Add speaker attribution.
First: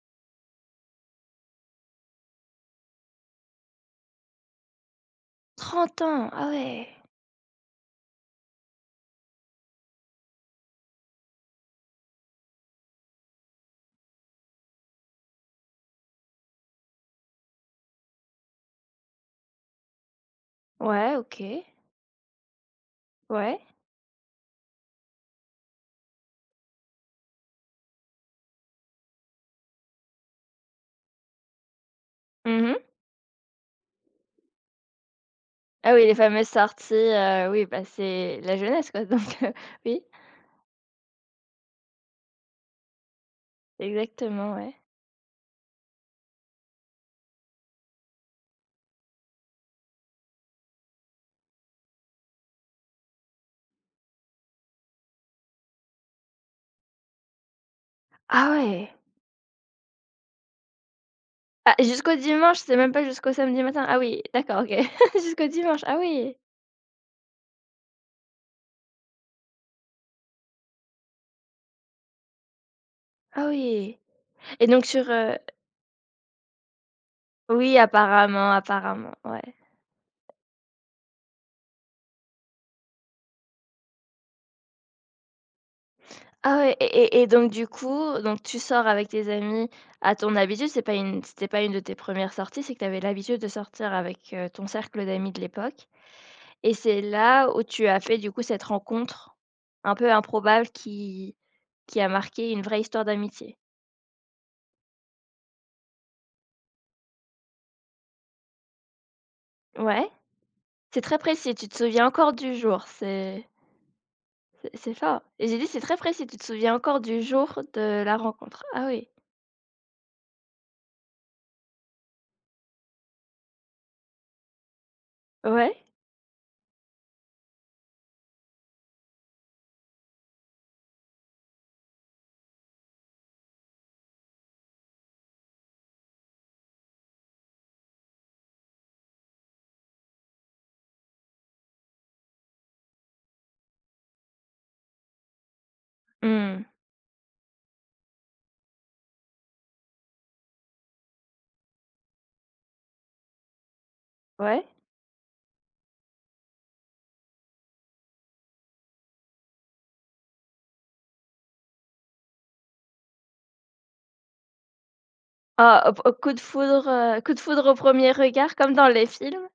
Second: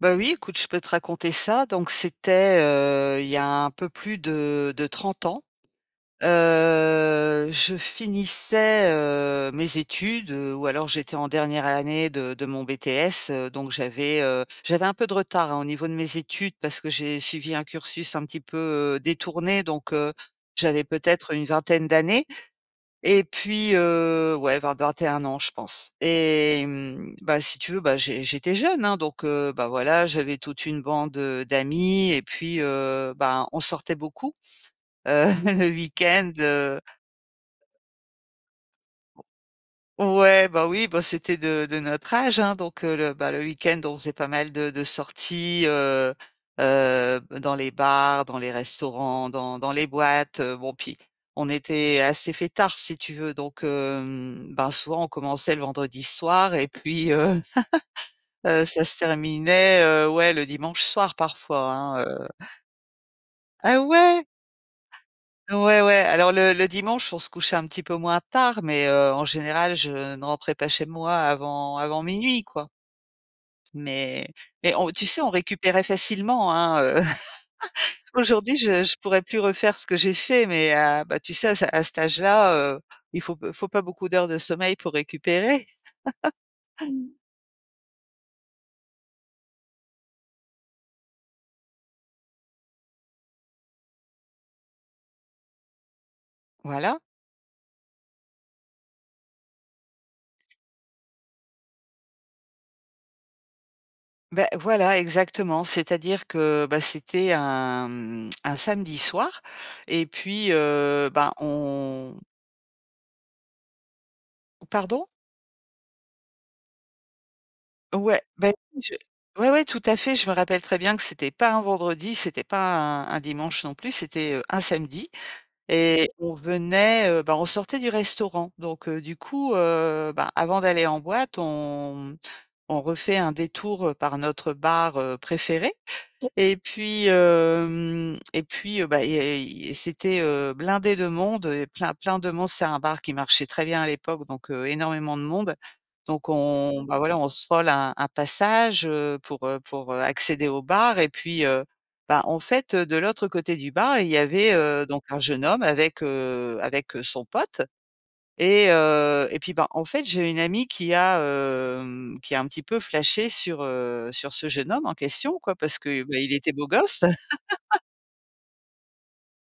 Speaker 1: Bah oui, écoute, je peux te raconter ça. Donc c'était, heu, il y a un peu plus de de 30 ans.
Speaker 2: 30 ans? Ah ouais.
Speaker 1: Heu, je finissais, heu, mes études ou alors j'étais en dernière année de de mon BTS, heu, donc j'avais, heu, j'avais un peu de retard hein au niveau de mes études parce que j'ai suivi un cursus un petit peu, heu, détourné, donc, heu, j'avais
Speaker 2: Ouais
Speaker 1: peut-être une
Speaker 2: OK.
Speaker 1: vingtaine d'années et
Speaker 2: Ouais.
Speaker 1: puis, heu, ouais vers 21 ans, je pense. Et hem, bah si tu veux, bah j'é j'étais jeune hein, donc, heu, bah, voilà, j'avais toute une bande, heu, d'amis et puis,
Speaker 2: Mmh mh.
Speaker 1: heu, bah, on sortait beaucoup, heu, le
Speaker 2: Ah oui les
Speaker 1: week-end,
Speaker 2: fameuses
Speaker 1: heu
Speaker 2: sorties, heu, oui bah c'est la jeunesse quoi donc, heu, oui.
Speaker 1: O ouais, ben, oui, bah, c'était de de notre âge hein. Donc, heu, le, bah, le week-end, on faisait pas mal
Speaker 2: Exactement,
Speaker 1: de
Speaker 2: ouais.
Speaker 1: de sorties, heu heu b dans les bars, dans les restaurants, dans dans les boîtes. Heu, bon, puis on était assez fêtards, si tu veux. Donc, hem, bah, souvent, on commençait le vendredi soir et puis, heu
Speaker 2: Ah
Speaker 1: heu, ça
Speaker 2: ouais!
Speaker 1: se terminait, heu, ouais, le dimanche soir parfois
Speaker 2: Bah
Speaker 1: hein,
Speaker 2: jusqu'au
Speaker 1: heu
Speaker 2: dimanche, c'est même pas jusqu'au samedi
Speaker 1: Ah
Speaker 2: matin? Ah oui,
Speaker 1: ouais?
Speaker 2: d'accord OK. Jusqu'au
Speaker 1: Ouais,
Speaker 2: dimanche.
Speaker 1: ouais
Speaker 2: Ah
Speaker 1: alors
Speaker 2: oui.
Speaker 1: le le dimanche, on se couchait un petit peu moins tard, mais, heu, en général, je ne rentrais pas chez moi avant avant 00:00 quoi.
Speaker 2: Ah oui.
Speaker 1: Mais
Speaker 2: Et
Speaker 1: mais
Speaker 2: donc
Speaker 1: on tu
Speaker 2: sur,
Speaker 1: sais, on
Speaker 2: heu
Speaker 1: récupérait facilement, hein. Heu,
Speaker 2: Oui apparemment,
Speaker 1: aujourd'hui, je je
Speaker 2: apparemment,
Speaker 1: pourrais plus
Speaker 2: ouais.
Speaker 1: refaire ce que j'ai fait, mais, heu, bah tu sais, à ce à cet âge-là, heu, il faut il faut pas beaucoup d'heures de sommeil pour récupérer.
Speaker 2: Ah ouais et et et donc du coup, donc tu sors avec tes amis à ton habitude? C'est pas une c'était pas une de tes 1res sorties, c'est que tu avais l'habitude de sortir avec, heu, ton cercle d'amis de l'époque? Et
Speaker 1: Voilà.
Speaker 2: c'est là où tu as fait du coup cette rencontre un peu improbable qui qui a marquée une vraie histoire d'amitié?
Speaker 1: Beh voilà exactement, c'est-à-dire que bah c'était un, mmh, un samedi soir et
Speaker 2: Ouais.
Speaker 1: puis,
Speaker 2: C'est
Speaker 1: heu,
Speaker 2: très
Speaker 1: bah
Speaker 2: précis, tu te souviens
Speaker 1: on
Speaker 2: encore du jour, c'est
Speaker 1: On
Speaker 2: c'est c'est
Speaker 1: pardon?
Speaker 2: fort et j'ai dit c'est très précis, tu te souviens encore du jour de la
Speaker 1: Ouais, bah,
Speaker 2: rencontre.
Speaker 1: oui,
Speaker 2: Ah
Speaker 1: je
Speaker 2: oui.
Speaker 1: ouais ouais, tout à fait. Je me rappelle très bien que c'était pas un vendredi, c'était pas un un dimanche non plus, c'était, heu, un samedi
Speaker 2: Ouais.
Speaker 1: et on venait, heu, bah on sortait du restaurant. Donc, heu, du coup, heu, bah, avant d'aller en boîte, on m on refait un détour, heu, par notre bar, heu, préféré et puis hem et puis, bah, et i c'était, heu, blindé de monde, plein plein de monde. C'est un bar qui marchait très bien à l'époque, donc, heu, énormément de monde. Donc,
Speaker 2: Mmh.
Speaker 1: on, bah, voilà, on se vole un un passage, heu, pour, heu, pour accéder au bar et puis, heu, bah, en fait, heu, de l'autre côté du bar, il y avait,
Speaker 2: Ouais.
Speaker 1: heu, donc un jeune homme avec, heu, avec, heu, son pote et heu et puis bah en fait, j'ai une amie qui a, hem, qui a un petit peu flashé sur, heu, sur ce jeune homme en question quoi, parce
Speaker 2: Oh op
Speaker 1: que,
Speaker 2: au
Speaker 1: bah, il
Speaker 2: coup de
Speaker 1: était beau
Speaker 2: foudre,
Speaker 1: gosse.
Speaker 2: heu, coup de foudre au 1er regard comme dans les films.